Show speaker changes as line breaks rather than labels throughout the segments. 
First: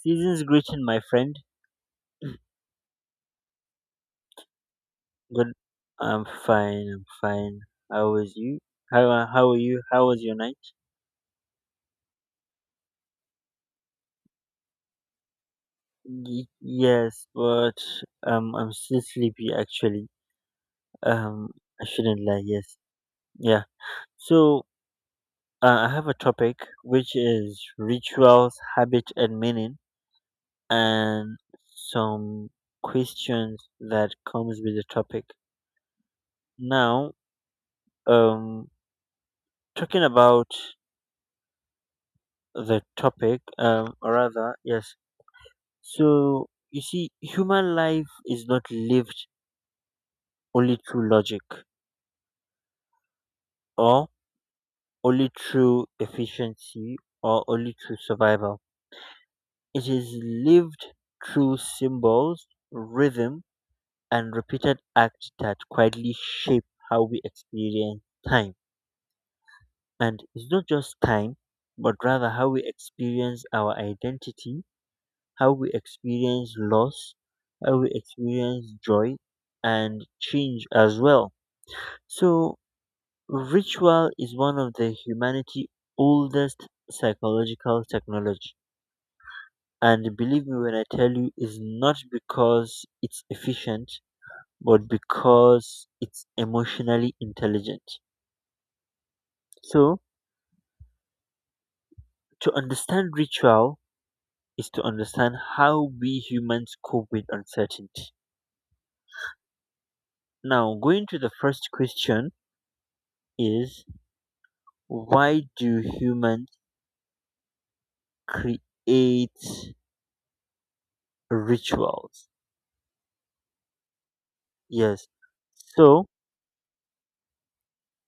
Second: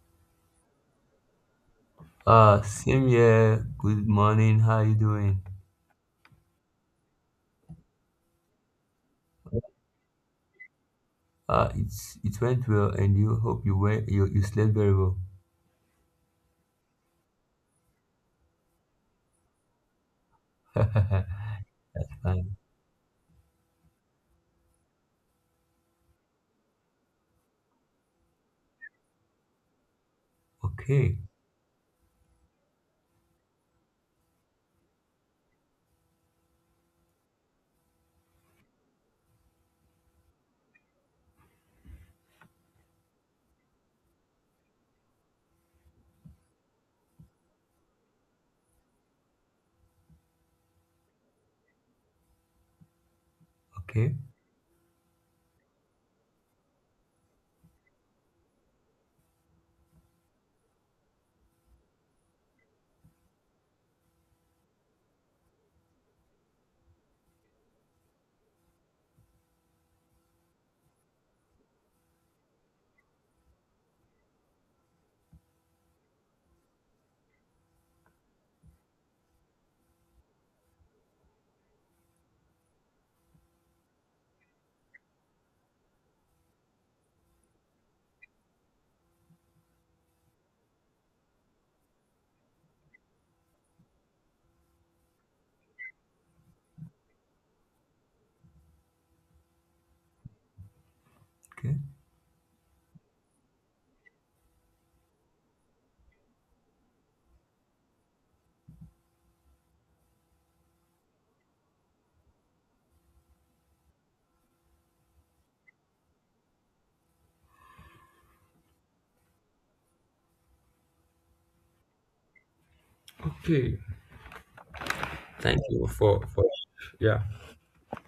Season's greeting, my friend.
Same here. Good morning. How you doing?
Good. I'm fine. How was you? How are you? How was your night?
It went well, and you hope you slept very well.
Yes, but I'm still sleepy actually. Um,
Fine.
I shouldn't lie. Yes. Yeah. So I have a topic which is rituals, habit, and meaning,
Okay,
and some questions that comes with the topic. Now, um, talking about the topic, so you see, human life is not lived only through logic or
okay,
only through efficiency or only through survival. It is lived through symbols, rhythm, and repeated acts that quietly shape how we experience time. And it's not just time, but rather how we experience our identity, how we experience loss, how we experience joy and change as well. So ritual is one of the humanity's oldest psychological technology. And believe me when I tell you, it's not because it's efficient, but because it's emotionally intelligent. So,
okay,
to understand ritual is to understand how we humans cope with uncertainty. Now, going to the first question is, why do humans create rituals?
Okay.
Yes.
Thank you
So,
for yeah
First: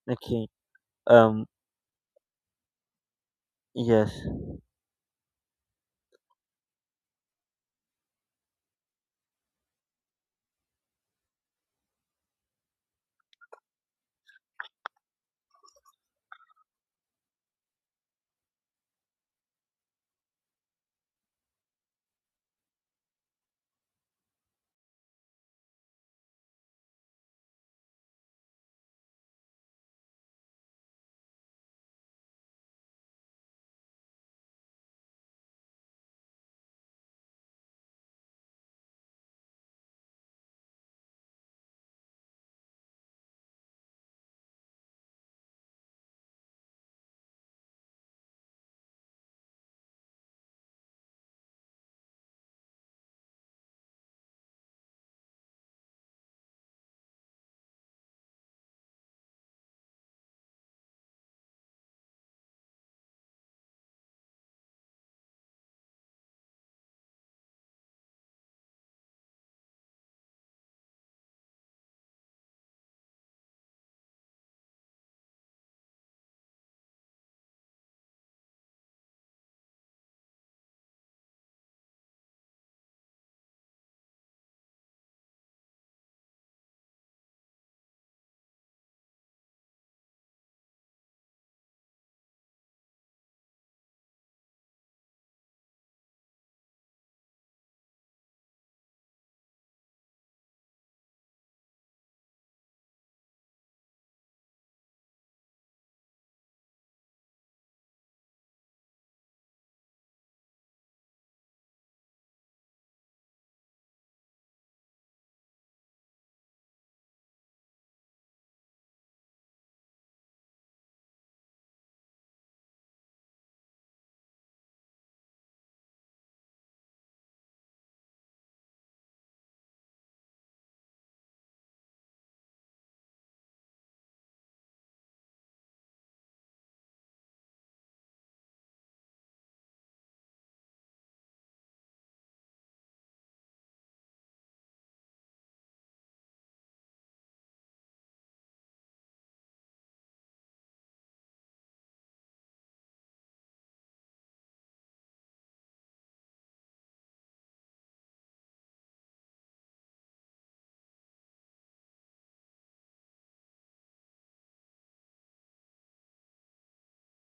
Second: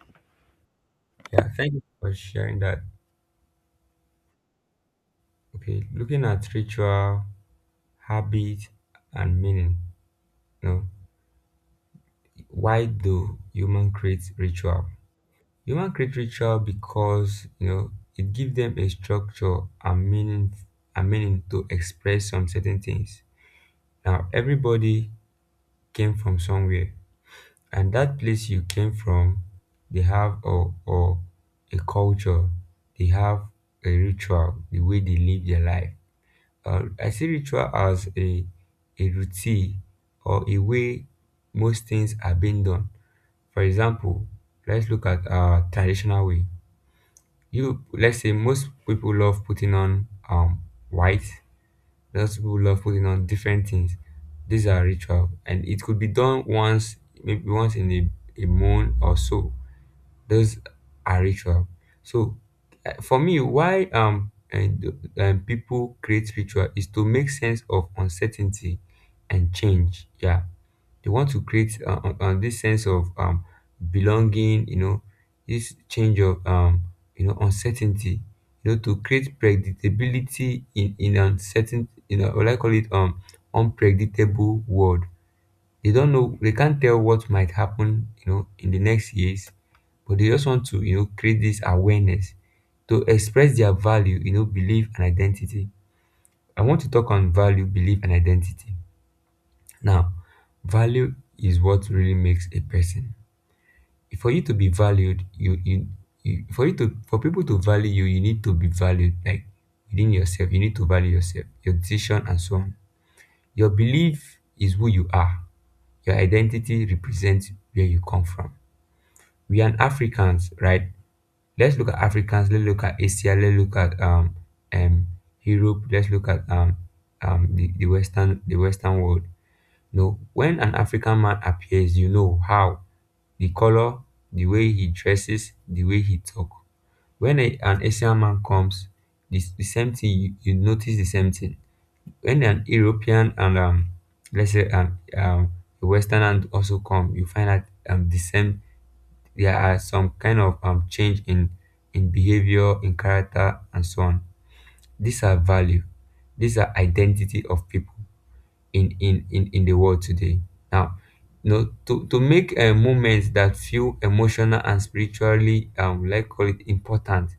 okay. Um,
yeah. Thank you for sharing that.
yes.
Okay. Looking at ritual, habit, and meaning. You know, why do human create ritual? Human create ritual because you know it gives them a structure and meaning and meaning to express some certain things. Now everybody came from somewhere and that place you came from they have a culture, they have a ritual, the way they live their life. I see ritual as a routine or a way most things are being done. For example, let's look at our traditional way. You Let's say most people love putting on white, most people love putting on different things. These are ritual and it could be done once, maybe once in a month or so. Those are ritual. So for me why and people create ritual is to make sense of uncertainty and change. Yeah, they want to create this sense of belonging, you know, this change of you know, uncertainty, you know, to create predictability in uncertain, you know, what I call it, unpredictable world. They don't know, they can't tell what might happen, you know, in the next years, but they just want to, you know, create this awareness to express their value, you know, belief and identity. I want to talk on value, belief and identity. Now, value is what really makes a person. For you to be valued, you for you to for people to value you, you need to be valued like within yourself. You need to value yourself, your decision, and so on. Your belief is who you are. Your identity represents where you come from. We are Africans, right? Let's look at Africans. Let's look at Asia. Let's look at um Europe. Let's look at the Western, the Western world. No, when an african man appears, you know how, the color, the way he dresses, the way he talk. When an asian man comes, this the same thing, you notice the same thing. When an european and let's say a western and also come, you find out the same, there are some kind of change in behavior in character and so on. These are value, these are identity of people in the world today. Now, you know, to make a moment that feel emotional and spiritually, like call it important.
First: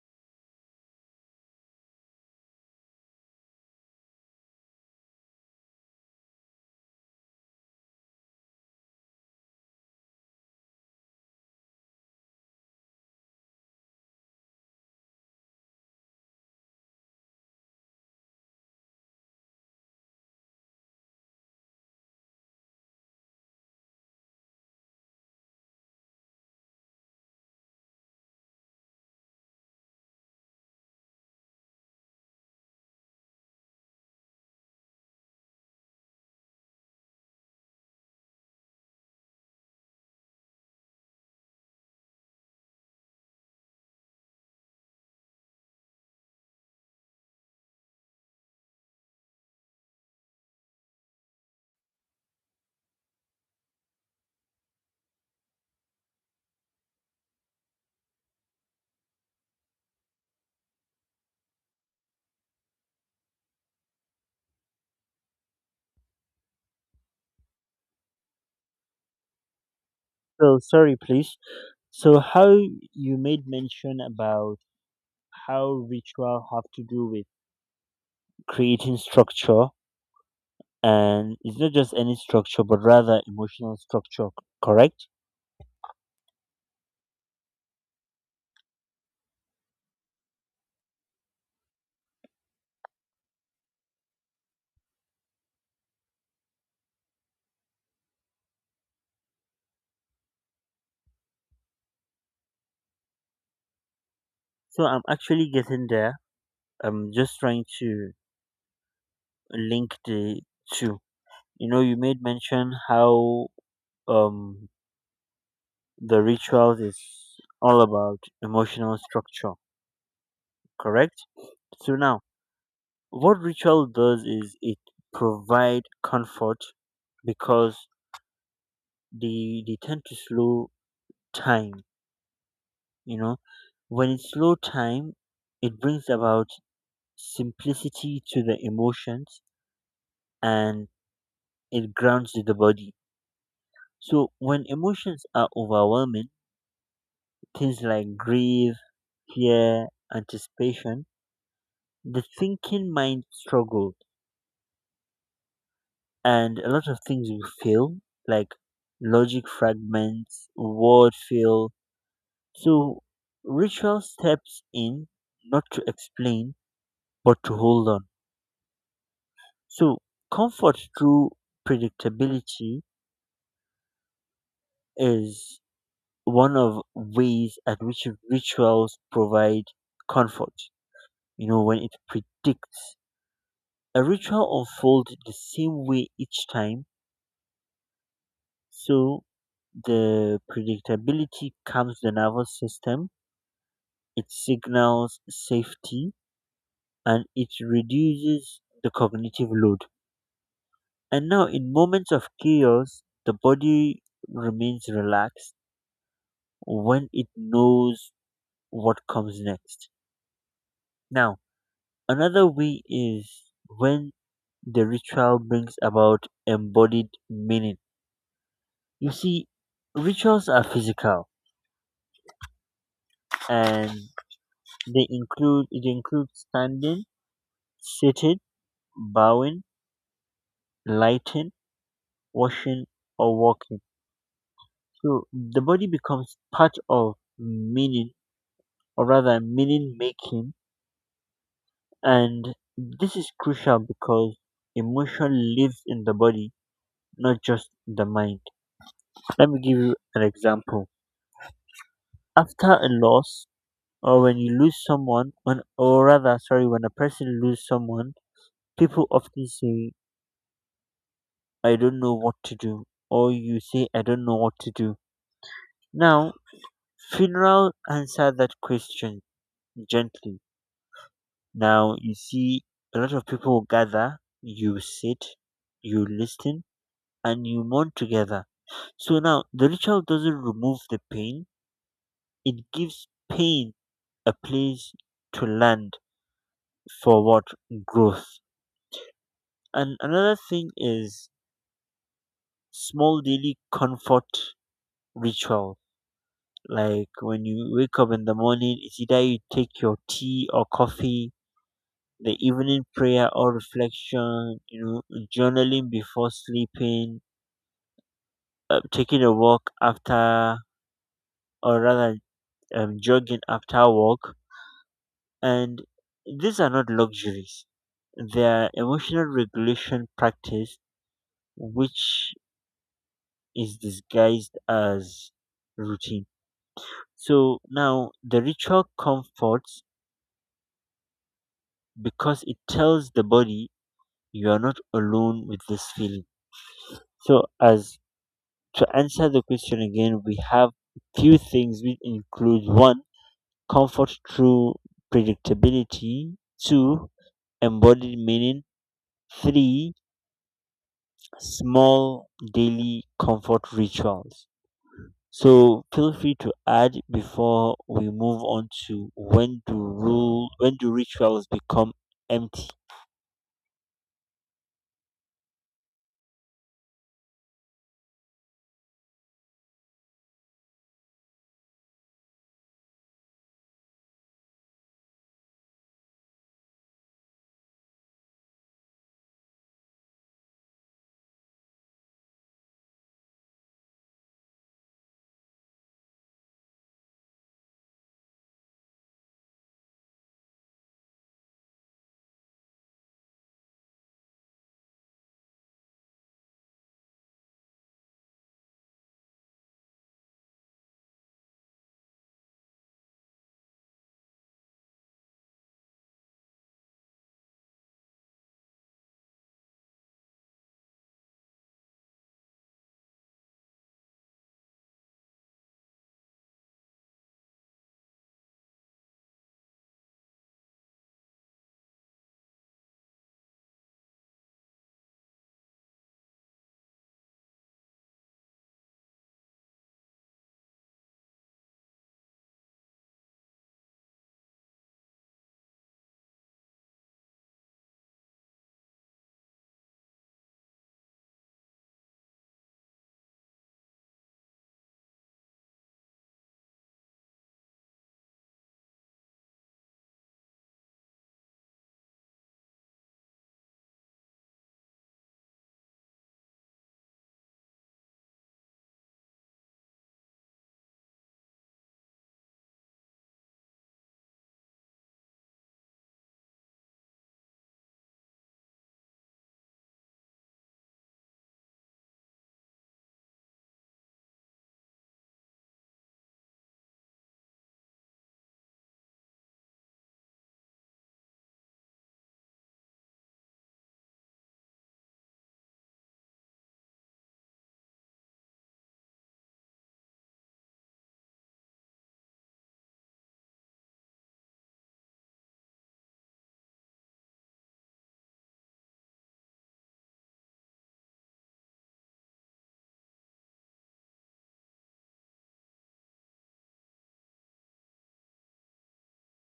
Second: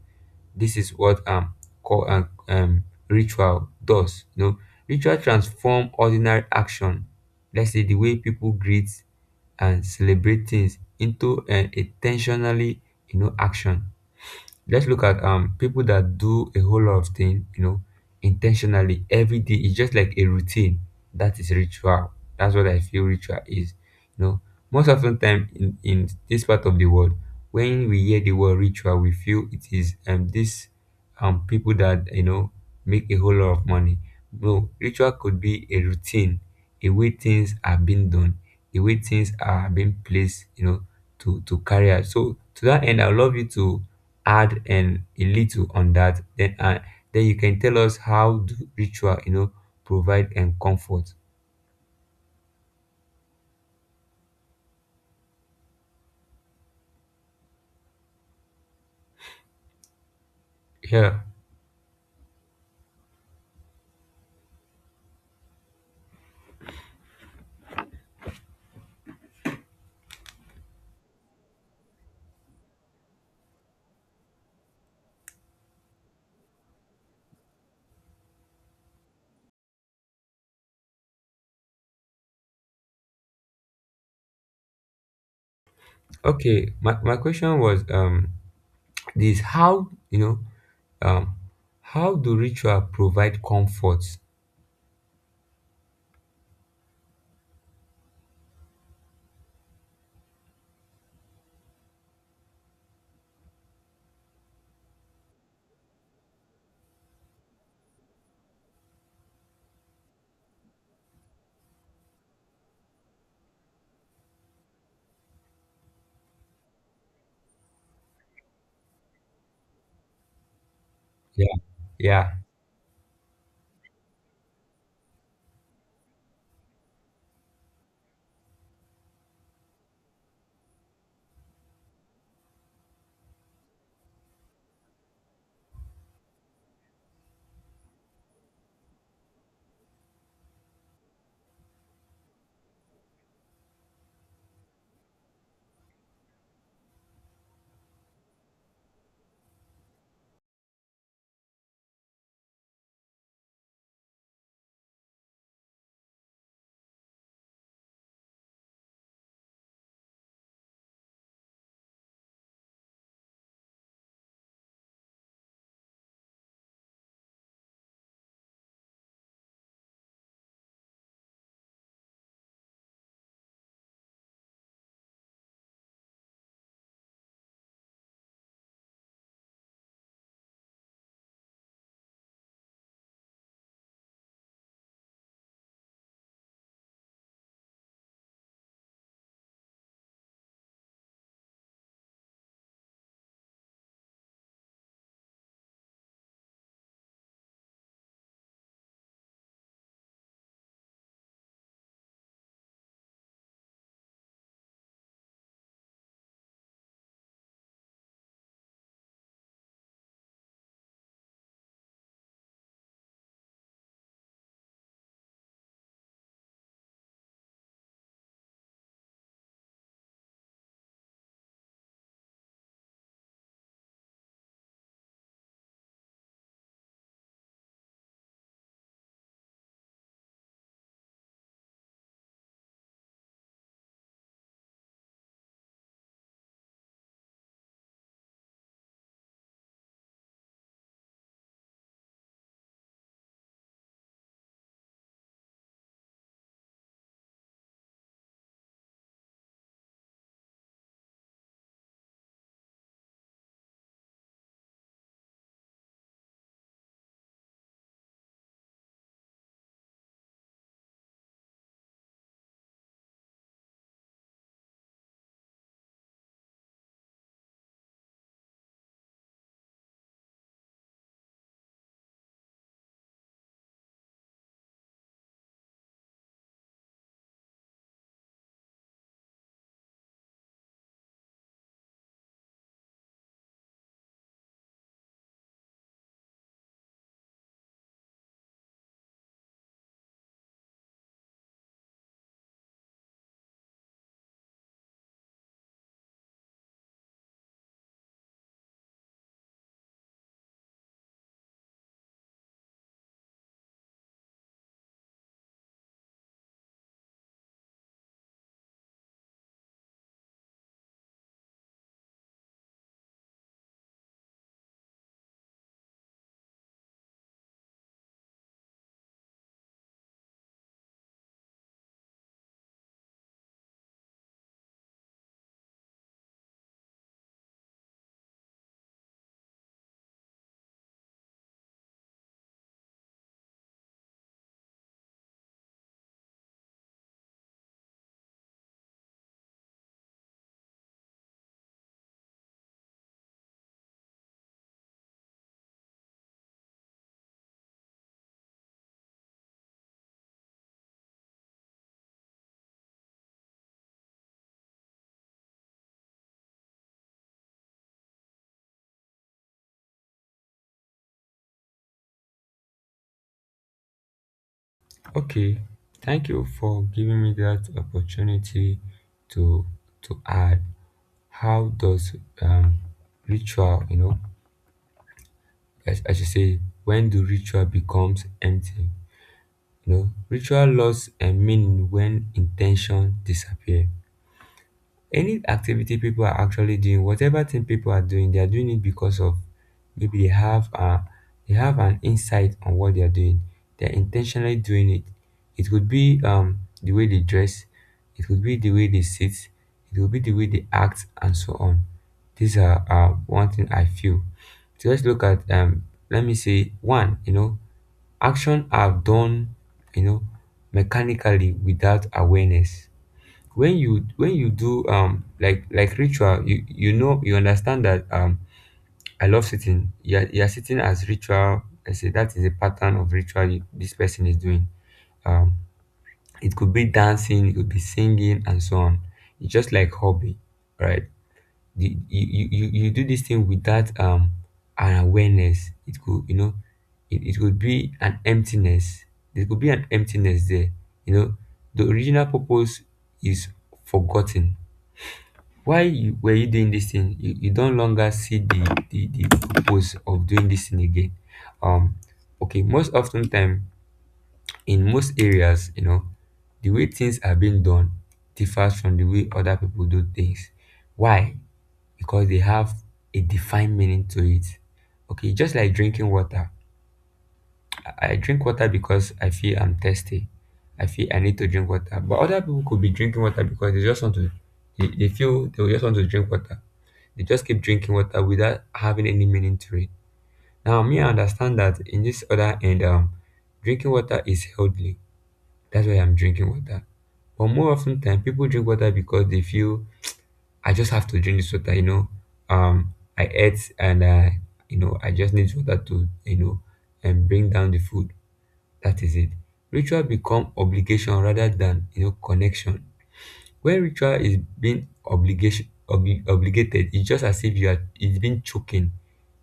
This is what call ritual does, you know. Ritual transform ordinary action. Let's say the way people greet and celebrate things into an intentionally, you know, action. Let's look at people that do a whole lot of things, you know, intentionally every day. It's just like a routine. That is ritual. That's what I feel ritual is. You know, most often time in this part of the world, when we hear the word ritual, we feel it is this, people that, you know, make a whole lot of money. No, ritual could be a routine, a way things are being done, a way things are being placed, you know, to carry out. So to that end, I would love you to add and a little on that, then you can tell us how do ritual, you know, provide and comfort. Yeah.
So sorry, please. So how, you made mention about how ritual have to do with creating structure, and it's not just any structure, but rather emotional structure. Correct?
Okay, my question was this, how, you know, um how do ritual provide comfort.
So I'm actually getting there. I'm just trying to link the two. You know, you made mention how um the rituals is all about emotional structure, correct?
Yeah.
So now,
Yeah.
what ritual does is it provide comfort because they tend to slow time, you know. When it's slow time, it brings about simplicity to the emotions, and it grounds the body. So when emotions are overwhelming, things like grief, fear, anticipation, the thinking mind struggles and a lot of things will fail, like logic fragments, word fail. So ritual steps in not to explain, but to hold on. So comfort through predictability is one of ways at which rituals provide comfort. You know, when it predicts a ritual unfolds the same way each time, so the predictability calms the nervous system. It signals safety and it reduces the cognitive load. And now, in moments of chaos, the body remains relaxed when it knows what comes next. Now, another way is when the ritual brings about embodied meaning. You see, rituals are physical and they include it includes standing, sitting, bowing, lighting, washing, or walking. So the body becomes part of meaning, or rather meaning making, and this is crucial because emotion lives in the body, not just the mind. Let me give you an example. After a loss, or when you lose someone, when, or rather, sorry, When a person loses someone, people often say, "I don't know what to do," or you say, "I don't know what to do." Now, funeral answer that question gently. Now you see a lot of people gather, you sit, you listen, and you mourn together. So now the ritual doesn't remove the pain, it gives pain a place to land for what? Growth. And another thing is small daily comfort ritual. Like when you wake up in the morning, it's either you take your tea or coffee, the evening prayer or reflection, you know, journaling before sleeping, taking a walk after, or rather, jogging after work. And these are not luxuries, they are emotional regulation practice, which is disguised as routine. So now the ritual comforts because it tells the body you are not alone with this feeling. So, as to answer the question again, we have few things which include one, comfort through predictability, two, embodied meaning, three, small daily comfort rituals. So feel free to add before we move on to when do rituals become empty.
Okay, thank you for giving me that opportunity to to add how does um ritual, you know, as you say, when do ritual becomes empty. You know, ritual loss and meaning when intention disappear. Any activity people are actually doing, whatever thing people are doing, they are doing it because of, maybe they have a, they have an insight on what they are doing. They are intentionally doing it. It could be the way they dress, it could be the way they sit, it could be the way they act, and so on. These are one thing I feel. So let's look at let me say one. You know, action are done, you know, mechanically without awareness. When you when you do like ritual, you know you understand that, I love sitting. You're sitting as ritual, I say that is a pattern of ritual you, this person is doing, um it could be dancing, it could be singing and so on. It's just like hobby, right? The, you do this thing without an awareness. It could, you know, it could be an emptiness, there could be an emptiness there, you know. The original purpose is forgotten. Why were you doing this thing, you don't longer see the purpose of doing this thing again. um okay, most often time in most areas, you know, the way things are being done differs from the way other people do things. Why? Because they have a defined meaning to it. Okay, just like drinking water. I drink water because I feel I'm thirsty. I feel I need to drink water. But other people could be drinking water because they just want to, they feel they just want to drink water. They just keep drinking water without having any meaning to it. Now, me, I understand that in this other end, drinking water is healthy. That's why I'm drinking water. But more often than people drink water because they feel I just have to drink this water, you know. I ate and I, you know, I just need water to, you know, and bring down the food. That is it. Ritual become obligation rather than, you know, connection. When ritual is being obligation obligated, it's just as if you are, it's been choking.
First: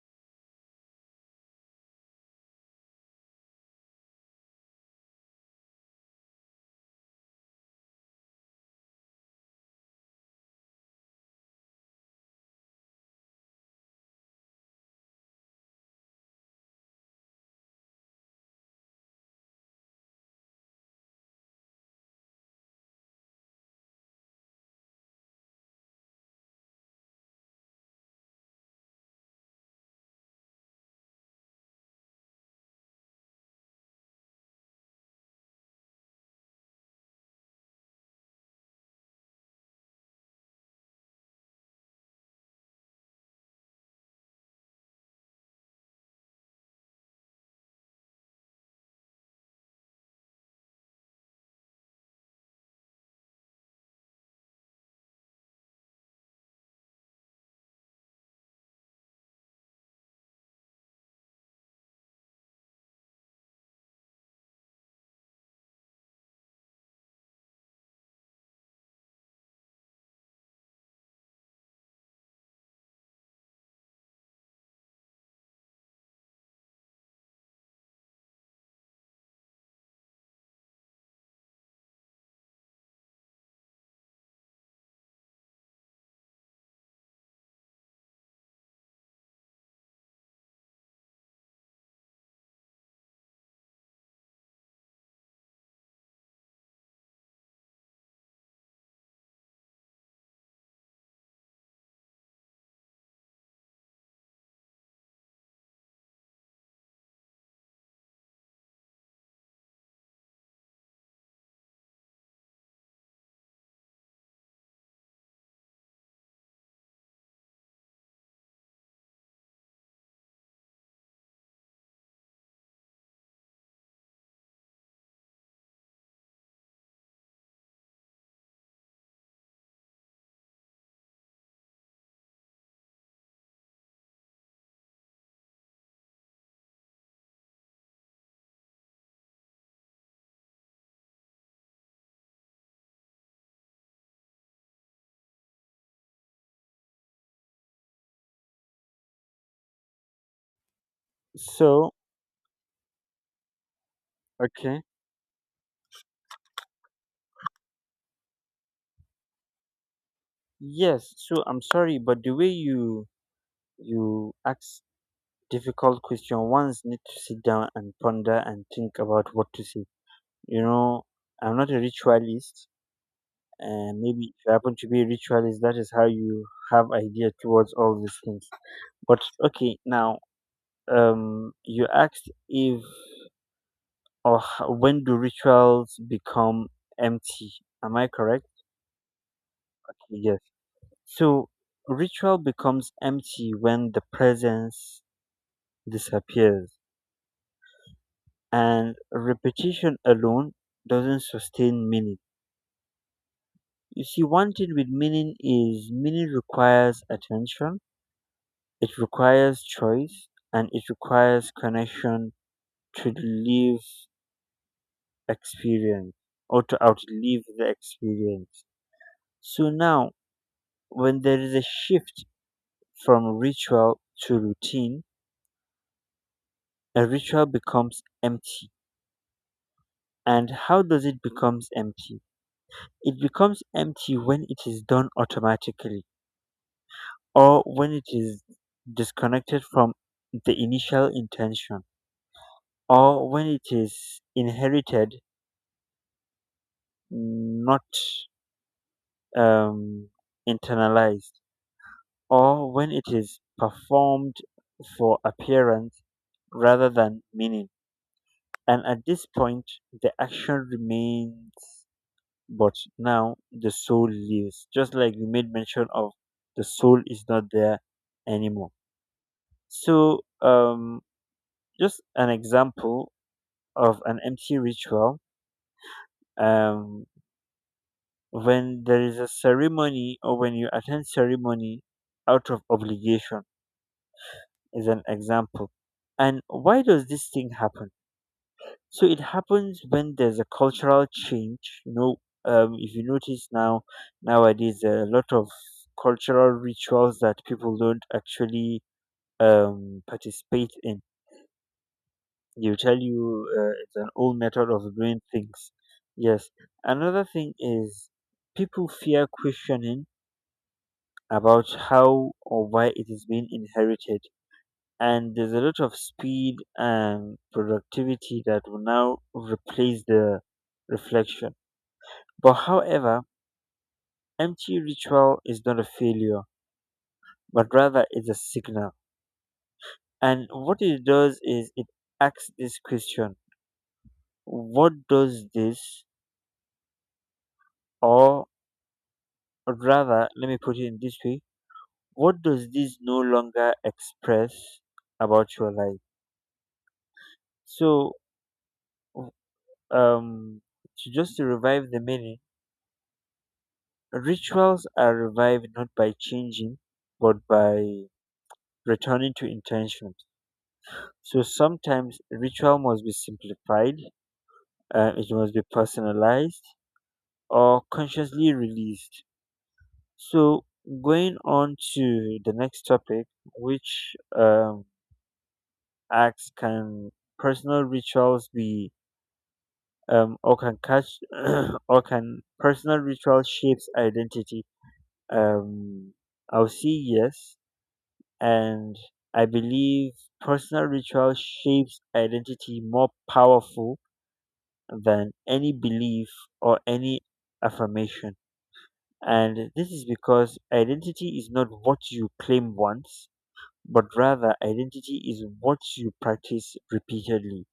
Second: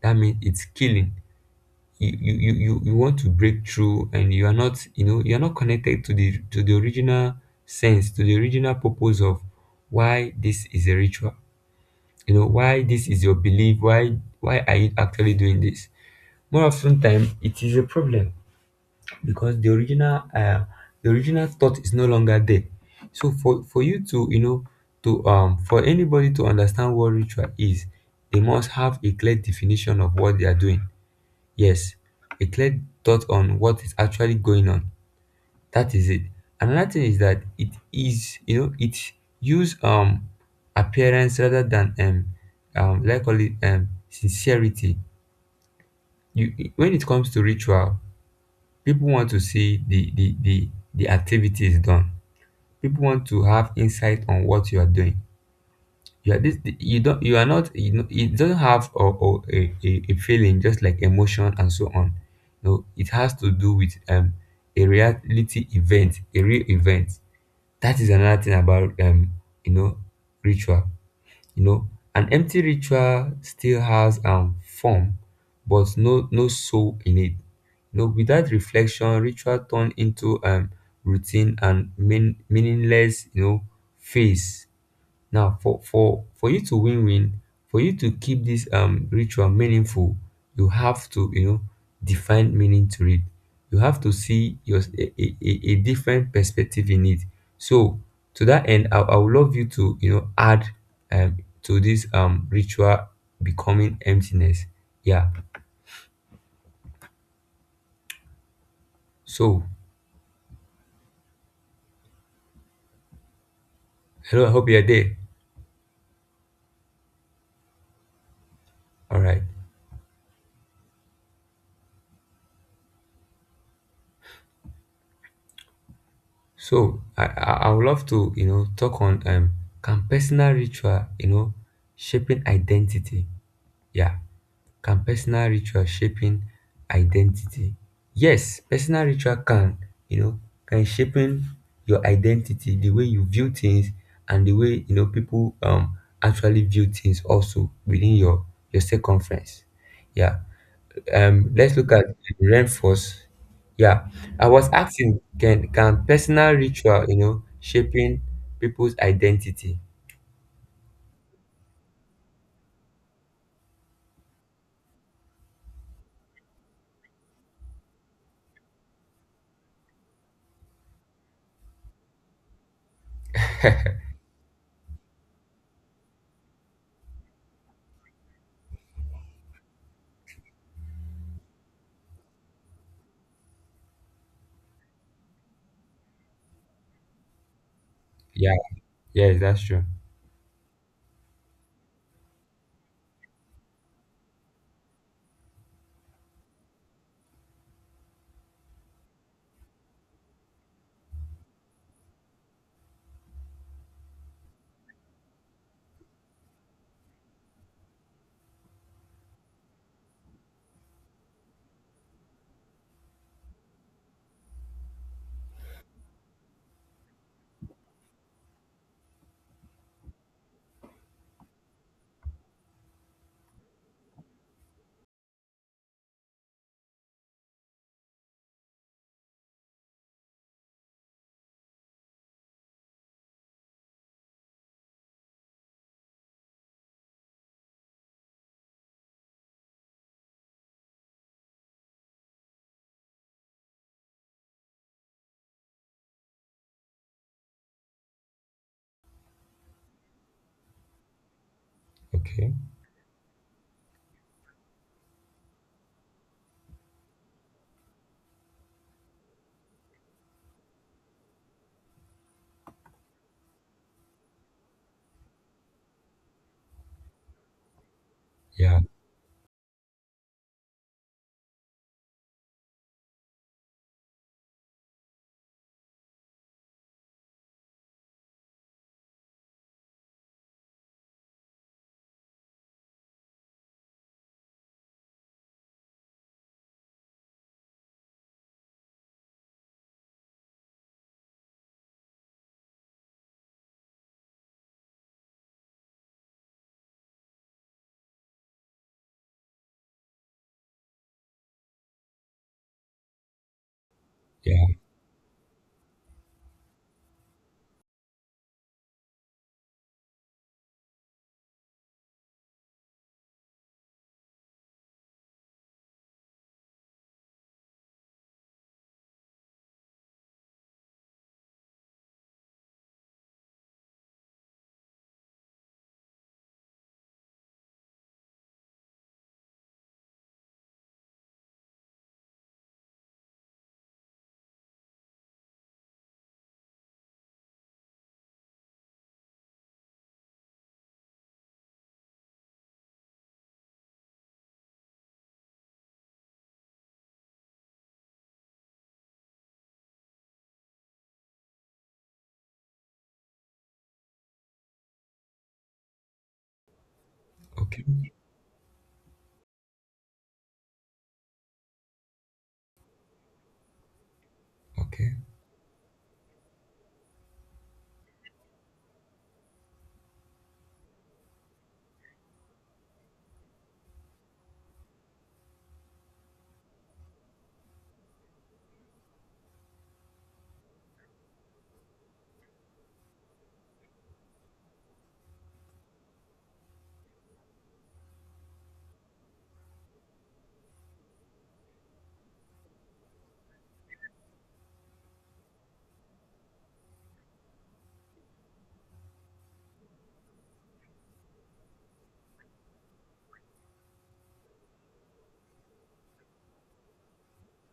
That means it's killing. You, you want to break through and you are not, you know, you are not connected to the original sense, to the original purpose of why this is a ritual, you know, why this is your belief, why are you actually doing this. More often time it is a problem because the original thought is no longer there. So for you to, you know, to for anybody to understand what ritual is, they must have a clear definition of what they are doing. Yes, a clear thought on what is actually going on. That is it. Another thing is that it is, you know, it use appearance rather than like call it sincerity. You when it comes to ritual, people want to see the activities done. People want to have insight on what you are doing. You are this, you don't, you are not, you know, it doesn't have a feeling just like emotion and so on. No, it has to do with a reality event, a real event. That is another thing about you know, ritual. You know, an empty ritual still has form but no soul in it. You know, without reflection ritual turn into routine and meaningless, you know, phase. Now for you to win, for you to keep this ritual meaningful, you have to, you know, define meaning to it. You have to see your a different perspective in it. So to that end, I would love you to, you know, add um to this ritual becoming emptiness. Yeah. So hello, I hope you're there. All right. So I would love to, you know, talk on can personal ritual, you know, shaping identity. Yeah. Can personal ritual shaping identity? Yes, personal ritual can, you know, can shaping your identity, the way you view things and the way, you know, people actually view things also within your circumference. Yeah. Let's look
So
at reinforce. Yeah. I was
okay,
asking can personal ritual, you know, shaping people's identity?
yes. So I'm sorry, but the way you ask difficult question, ones need to sit down and ponder and think about what to say. You know, I'm not a ritualist, and maybe if you happen to be a ritualist, that is how you have idea towards all these things. But okay, now you asked if when do rituals become empty? Am I correct?
Yeah. Yes, that's true.
Yes. So ritual becomes empty when the presence disappears, and repetition alone doesn't sustain meaning. You see, one thing with meaning is meaning requires attention. It requires choice and it requires connection to live experience or to outlive the experience. So now, when there is a shift from ritual to routine, a ritual becomes empty. And how does it becomes empty? It becomes empty when it is done automatically, or when it is disconnected from the initial intention, or when it is inherited not um, internalized,
Okay.
or when it is performed for appearance rather than meaning. And at this point, the action remains, but now the soul lives. Just like you made mention of, the soul is not there anymore.
Yeah.
So, just an example of an empty ritual. Um, when there is a ceremony or when you attend ceremony out of obligation is an example. And why does this thing happen? So it happens when there's a cultural change. You know, if you notice now, nowadays there are a lot of cultural rituals that people don't actually participate in. They'll tell you it's an old method
Yeah.
of doing things. Yes. Another thing is people fear questioning about how or why it is being inherited, and there's a lot of speed and productivity that will now replace the reflection. But however, empty ritual is not a failure, but rather it's a signal. And what it does is it asks this question. What does this, or rather, let me put it in this way, what does this no longer express about your life? So, um, to just to revive the meaning, rituals are revived not by changing, but
Okay.
by returning to intentions. So sometimes ritual must be simplified,
Okay.
it must be personalized or consciously released. So going on to the next topic, which acts can personal rituals be or can catch or can personal ritual shapes identity? Um, I'll say yes, and I believe personal ritual shapes identity more powerful than any belief or any affirmation. And this is because identity is not what you claim once, but rather identity is what you practice repeatedly.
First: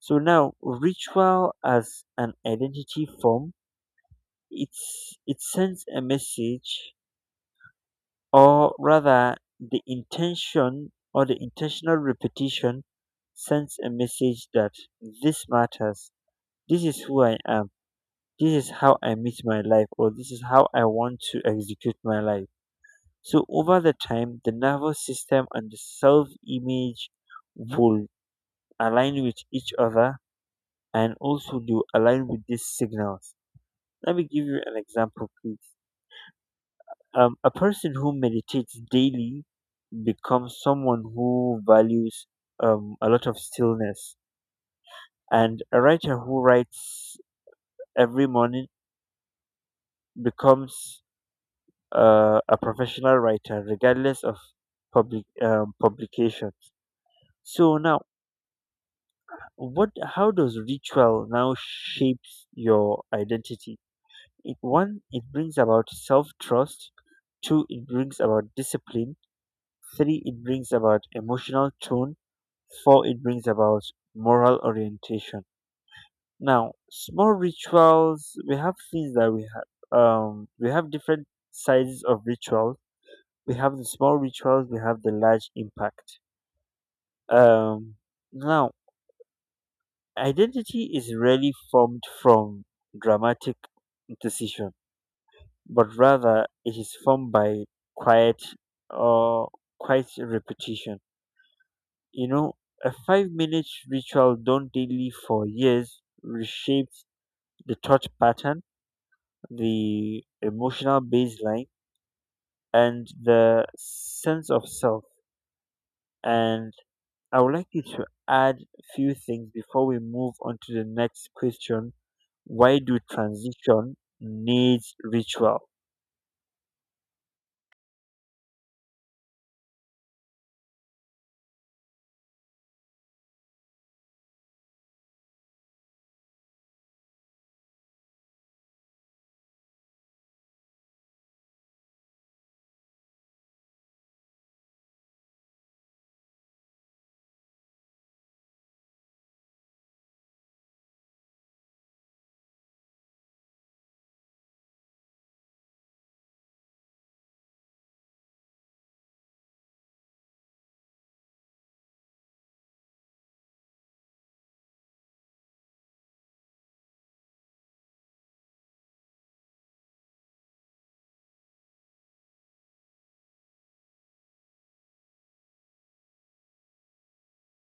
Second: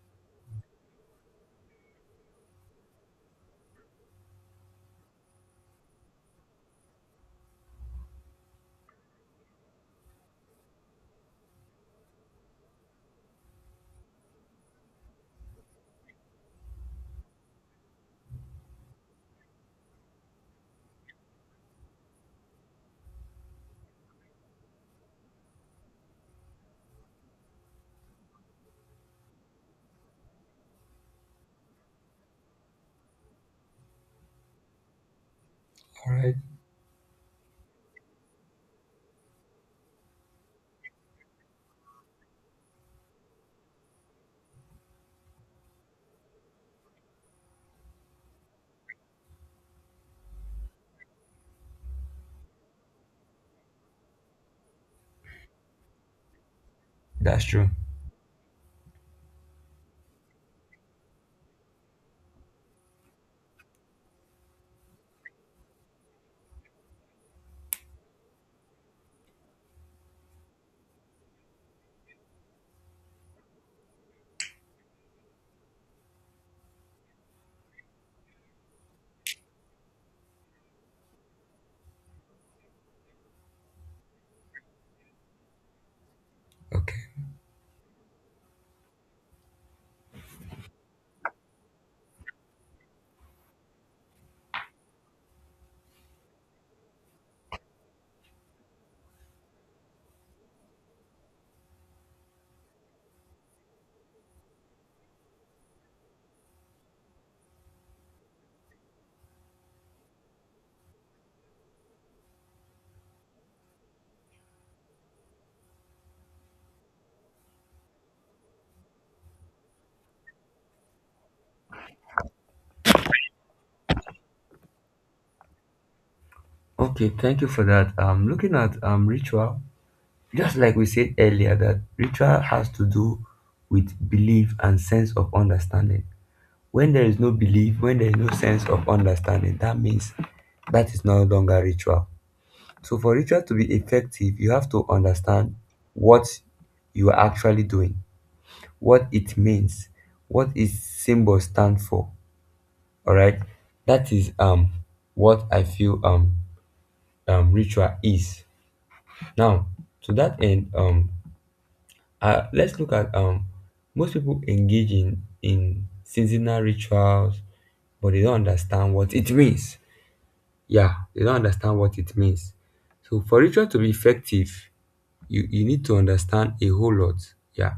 So now ritual as an identity form, it sends a message, or rather the intention or the intentional repetition sends a message that this matters, this is who I am, this is how I meet my life, or this is how I want to execute my life. So over the time, the nervous system and the self image will align with each other, and also they will align with these signals. Let me give you an example, please.
All right,
A person who meditates daily become someone who values a lot of stillness. And a writer who writes every morning becomes a professional writer, regardless of public publication.
that's true.
So now, what? How does ritual now shapes your identity? It one, it brings about self trust. Two, it brings about discipline. Three, it brings about emotional tone. Four, it brings about moral orientation. Now, small rituals. We have things that we have. We have different sizes of rituals. We have the small rituals. We have the large impact.
Okay.
Um, now, identity is rarely formed from dramatic decision, but rather it is formed by quiet or quiet repetition. You know, a 5-minute ritual done daily for years reshapes the thought pattern, the emotional baseline, and the sense of self. And I would like you to add few things before we move on to the next question, why do transition needs ritual?
Okay, thank you for that. Looking at ritual, just like we said earlier, that ritual has to do with belief and sense of understanding. When there is no belief, when there is no sense of understanding, that means that is no longer ritual. So for ritual to be effective, you have to understand what you are actually doing, what it means, what its symbol stand for. All right, that is what I feel ritual is. Now, to that end, let's look at most people engage in seasonal rituals, but they don't understand what it means. Yeah, they don't understand what it means. So, for ritual to be effective, you need to understand a whole lot. Yeah,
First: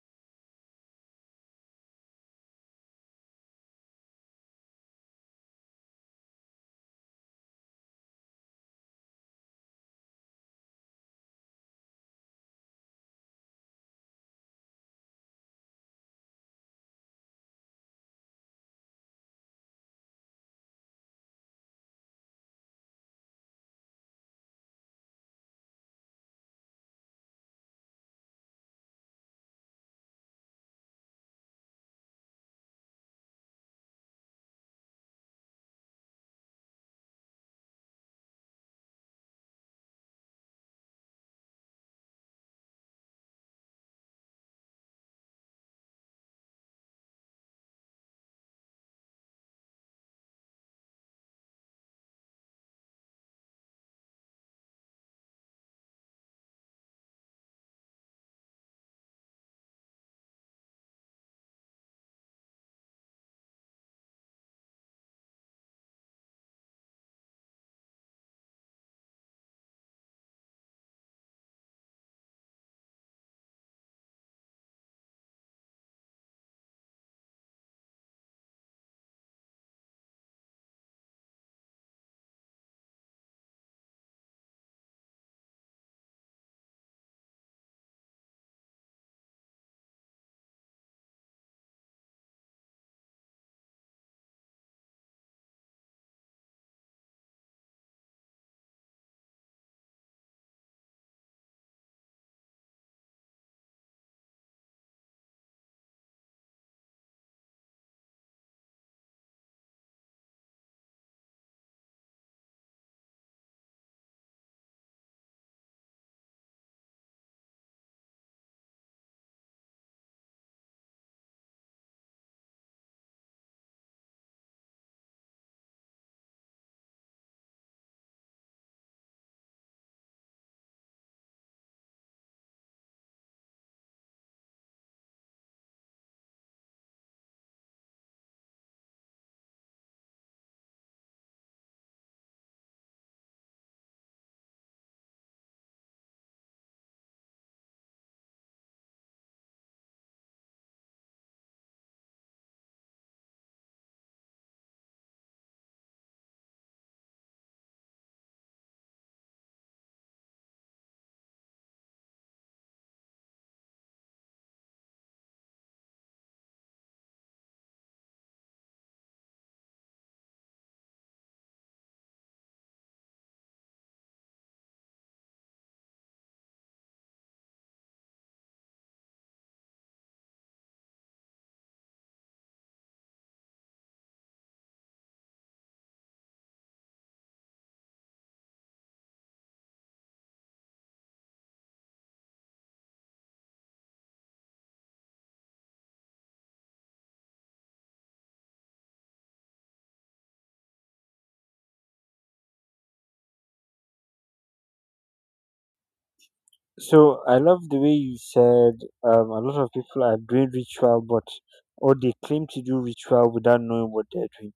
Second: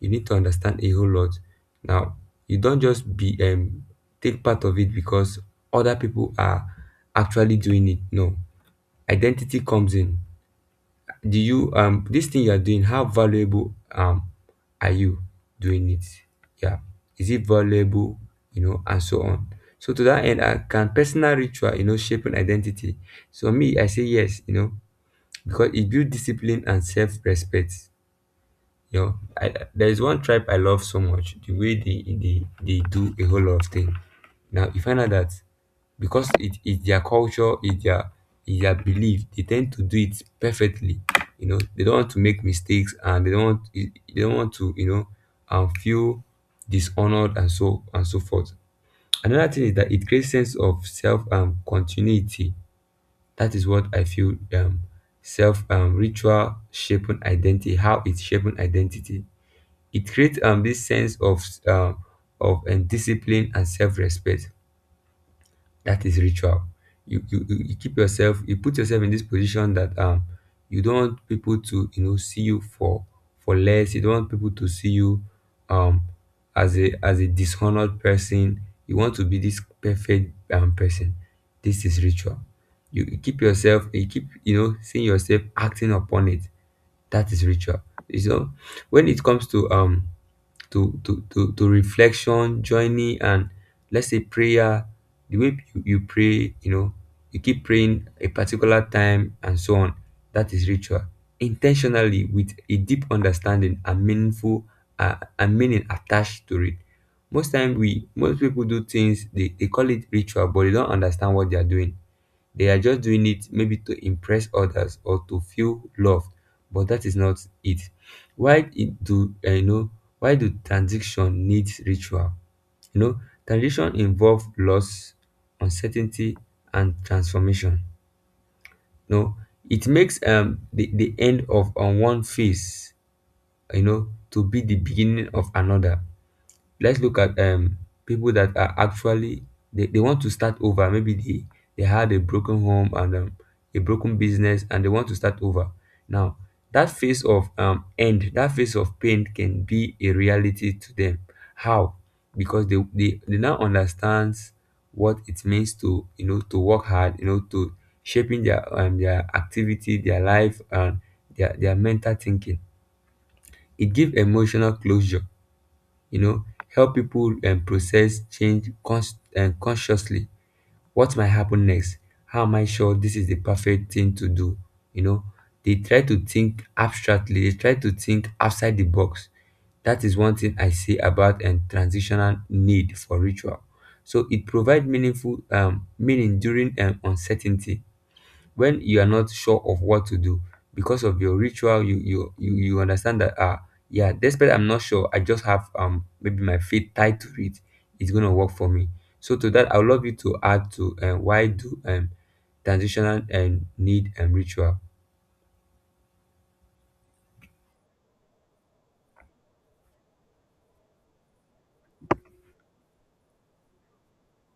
you need to understand a whole lot. Now, you don't just be take part of it because other people are actually doing it. No, identity comes in, do you this thing you are doing, how valuable are you doing it? Yeah, is it valuable, you know, and so on. So to that end, can personal ritual, you know, shape an identity? So me, I say yes, you know, because it builds discipline and self-respect. There is one tribe I love so much. The way they do a whole lot of things. Now you find out that because it is their culture, it's their belief. They tend to do it perfectly. You know, they don't want to make mistakes, and they don't want to, you know, feel dishonored and so forth. Another thing is that it creates sense of self, continuity. That is what I feel, self, ritual shaping identity. How it's shaping identity, it creates this sense of, discipline and self-respect. That is ritual. You keep yourself, you put yourself in this position that, um, you don't want people to, you know, see you for less. You don't want people to see you, um, as a dishonored person. You want to be this perfect, person. This is ritual. You keep yourself, you keep, you know, seeing yourself acting upon it. That is ritual, you know. When it comes to, to reflection, joining and let's say prayer. The way you pray, you know, you keep praying a particular time and so on. That is ritual. Intentionally, with a deep understanding and meaning attached to it. Most time we most people do things, they call it ritual, but they don't understand what they are doing. They are just doing it maybe to impress others or to feel loved, but that is not it. Why it do, eh, you know? Why do transition need ritual? You know, transition involve loss, uncertainty, and transformation. No, it makes the end of on one phase, you know, to be the beginning of another. Let's look at, um, people that are actually, they want to start over. Maybe they, had a broken home and, a broken business, and they want to start over. Now that phase of, end that phase of pain can be a reality to them. How? Because they now understands what it means to, you know, to work hard, you know, to shaping their, their activity, their life, and their mental thinking. It gives emotional closure, you know. Help people, process change, consciously. What might happen next? How am I sure this is the perfect thing to do? You know, they try to think abstractly, they try to think outside the box. That is one thing I say about and transitional need for ritual. So it provides meaningful, meaning during, uncertainty. When you are not sure of what to do, because of your ritual, you understand that, ah, yeah, despite I'm not sure, I just have, um, maybe my faith tied to it, it's going to work for me. So to that, I would love you to add to, why do, transitional and need and ritual.
So I love the way you said a lot of people are doing ritual, but or they claim to do ritual without knowing what they're doing.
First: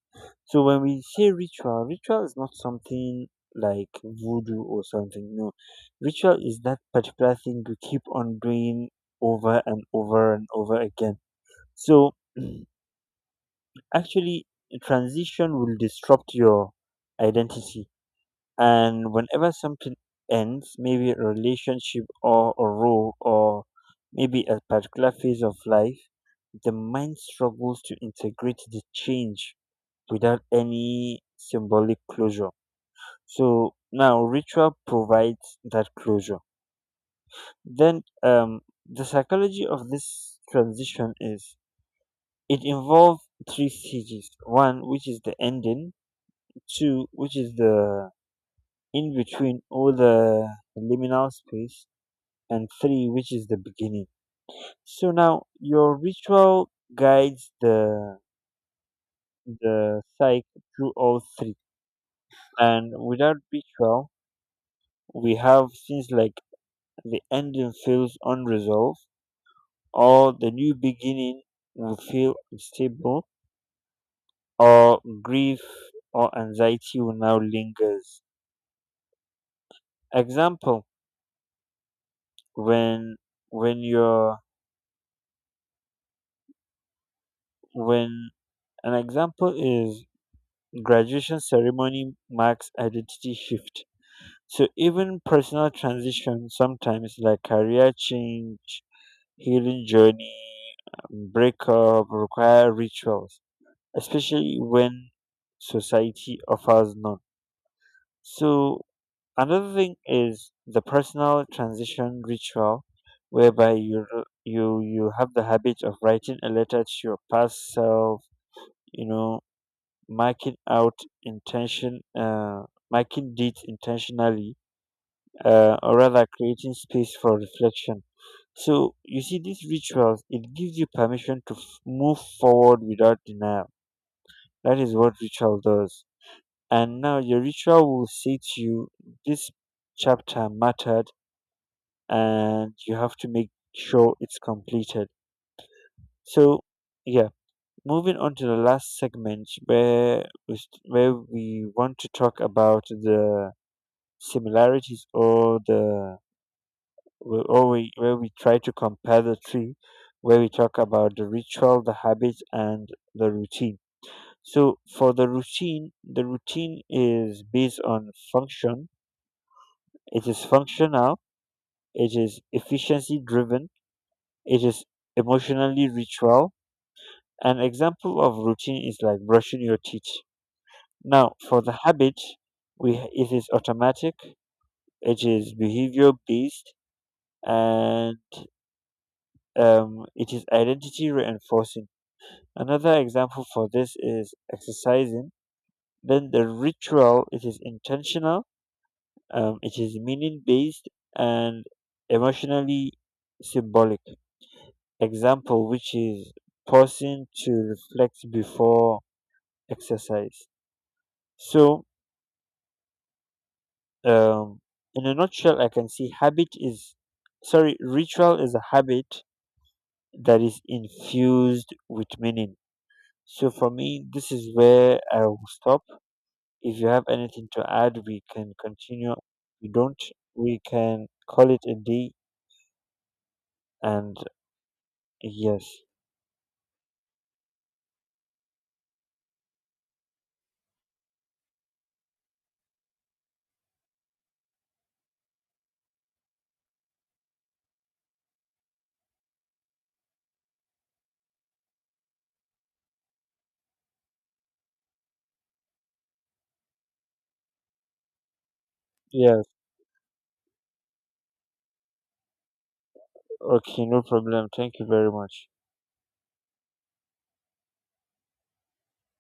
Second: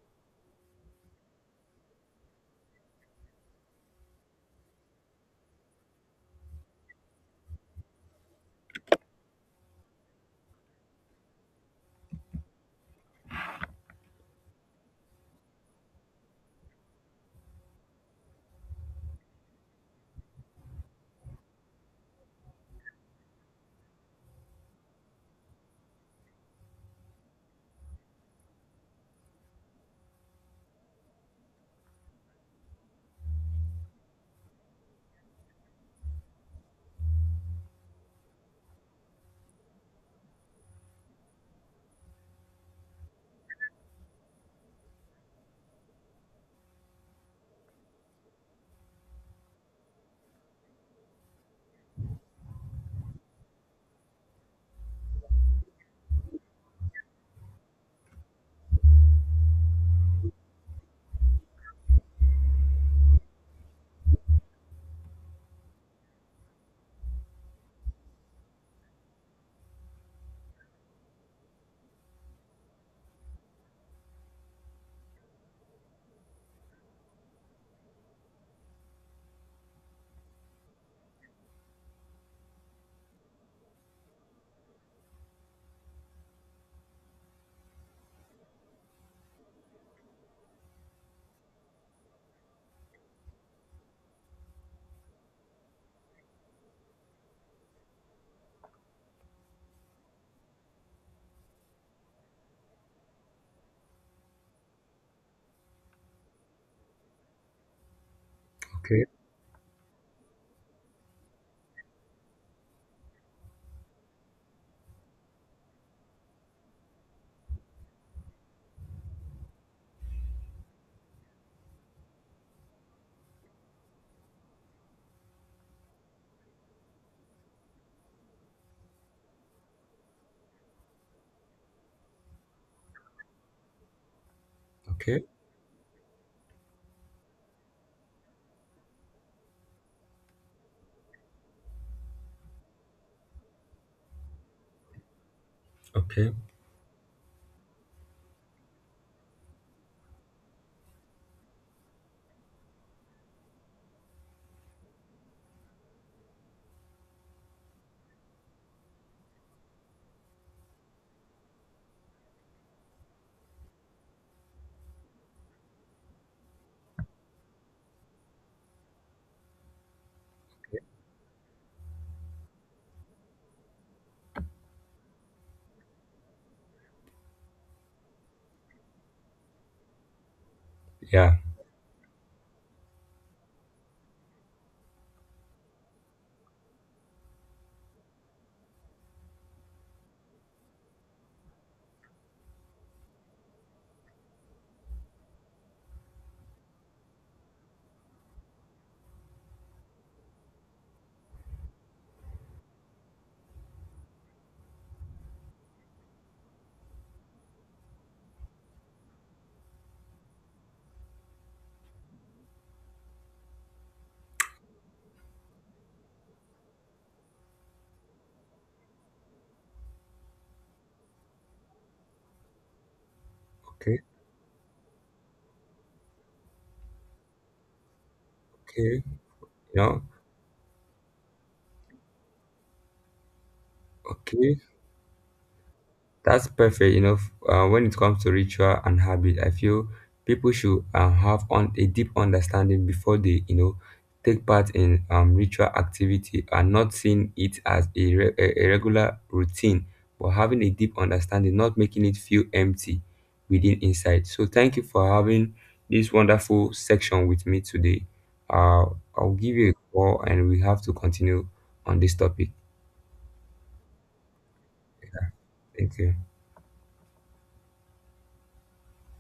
So when we say ritual, ritual is not something like voodoo or something. No, ritual is that particular thing you keep on doing over and over and over again. So actually, transition will disrupt your identity, and whenever something ends, maybe a relationship or a role or maybe a particular phase of life, the mind struggles to integrate the change without any symbolic closure. So now ritual provides that closure. Then the psychology of this transition is it involves three stages, one, which is the ending, two, which is the in between all the liminal space, and three, which is the beginning. So now your ritual guides the psyche through all three, and without ritual, we have things like the ending feels unresolved, or the new beginning will feel unstable, or grief or anxiety will now lingers. Example: when when you're when an example is graduation ceremony marks identity shift. So even personal transition sometimes like career change, healing journey, breakup require rituals, especially when society offers none. So
Okay.
another thing is the personal transition ritual whereby you have the habit of writing a letter to your past self, you know, marking out intention, marking deeds intentionally, or rather creating space for reflection. So you see these rituals, it gives you permission to move forward without denial. That is what
Okay.
ritual does. And now your ritual will say to you, this chapter mattered, and you have to make sure it's completed.
Okay.
So yeah, moving on to the last segment where where we want to talk about the similarities, or the where- or we, where we try to compare the three, where we talk about the ritual, the habits, and the routine. So for the routine, the routine is based on function. It is functional, it is efficiency driven, it is emotionally ritual. An example of routine is like brushing your teeth. Now
Yeah.
for the habit, we it is automatic, it is behavior based, and it is identity reinforcing. Another example for this is exercising. Then the ritual, it is intentional, it is meaning based and emotionally symbolic. Example, which is pausing to reflect before exercise. So, um, in a nutshell, I can see ritual is a habit that is infused with meaning. So for
Okay.
me, this is where I will stop. If you have anything to add, we can
Okay.
continue. If you
You
don't,
know.
we can call it a day. And
Okay.
yes,
That's perfect. You know, when it comes to ritual and habit, I feel people should, have on a deep understanding before they, you know, take part in, ritual activity, and not seeing it as a, a regular routine, but having a deep understanding, not making it feel empty within inside. So thank you for having this wonderful section with me today. Uh, I'll
yes,
give you a call and we have to continue on this topic.
okay, no problem. Thank you very much.
Thank you.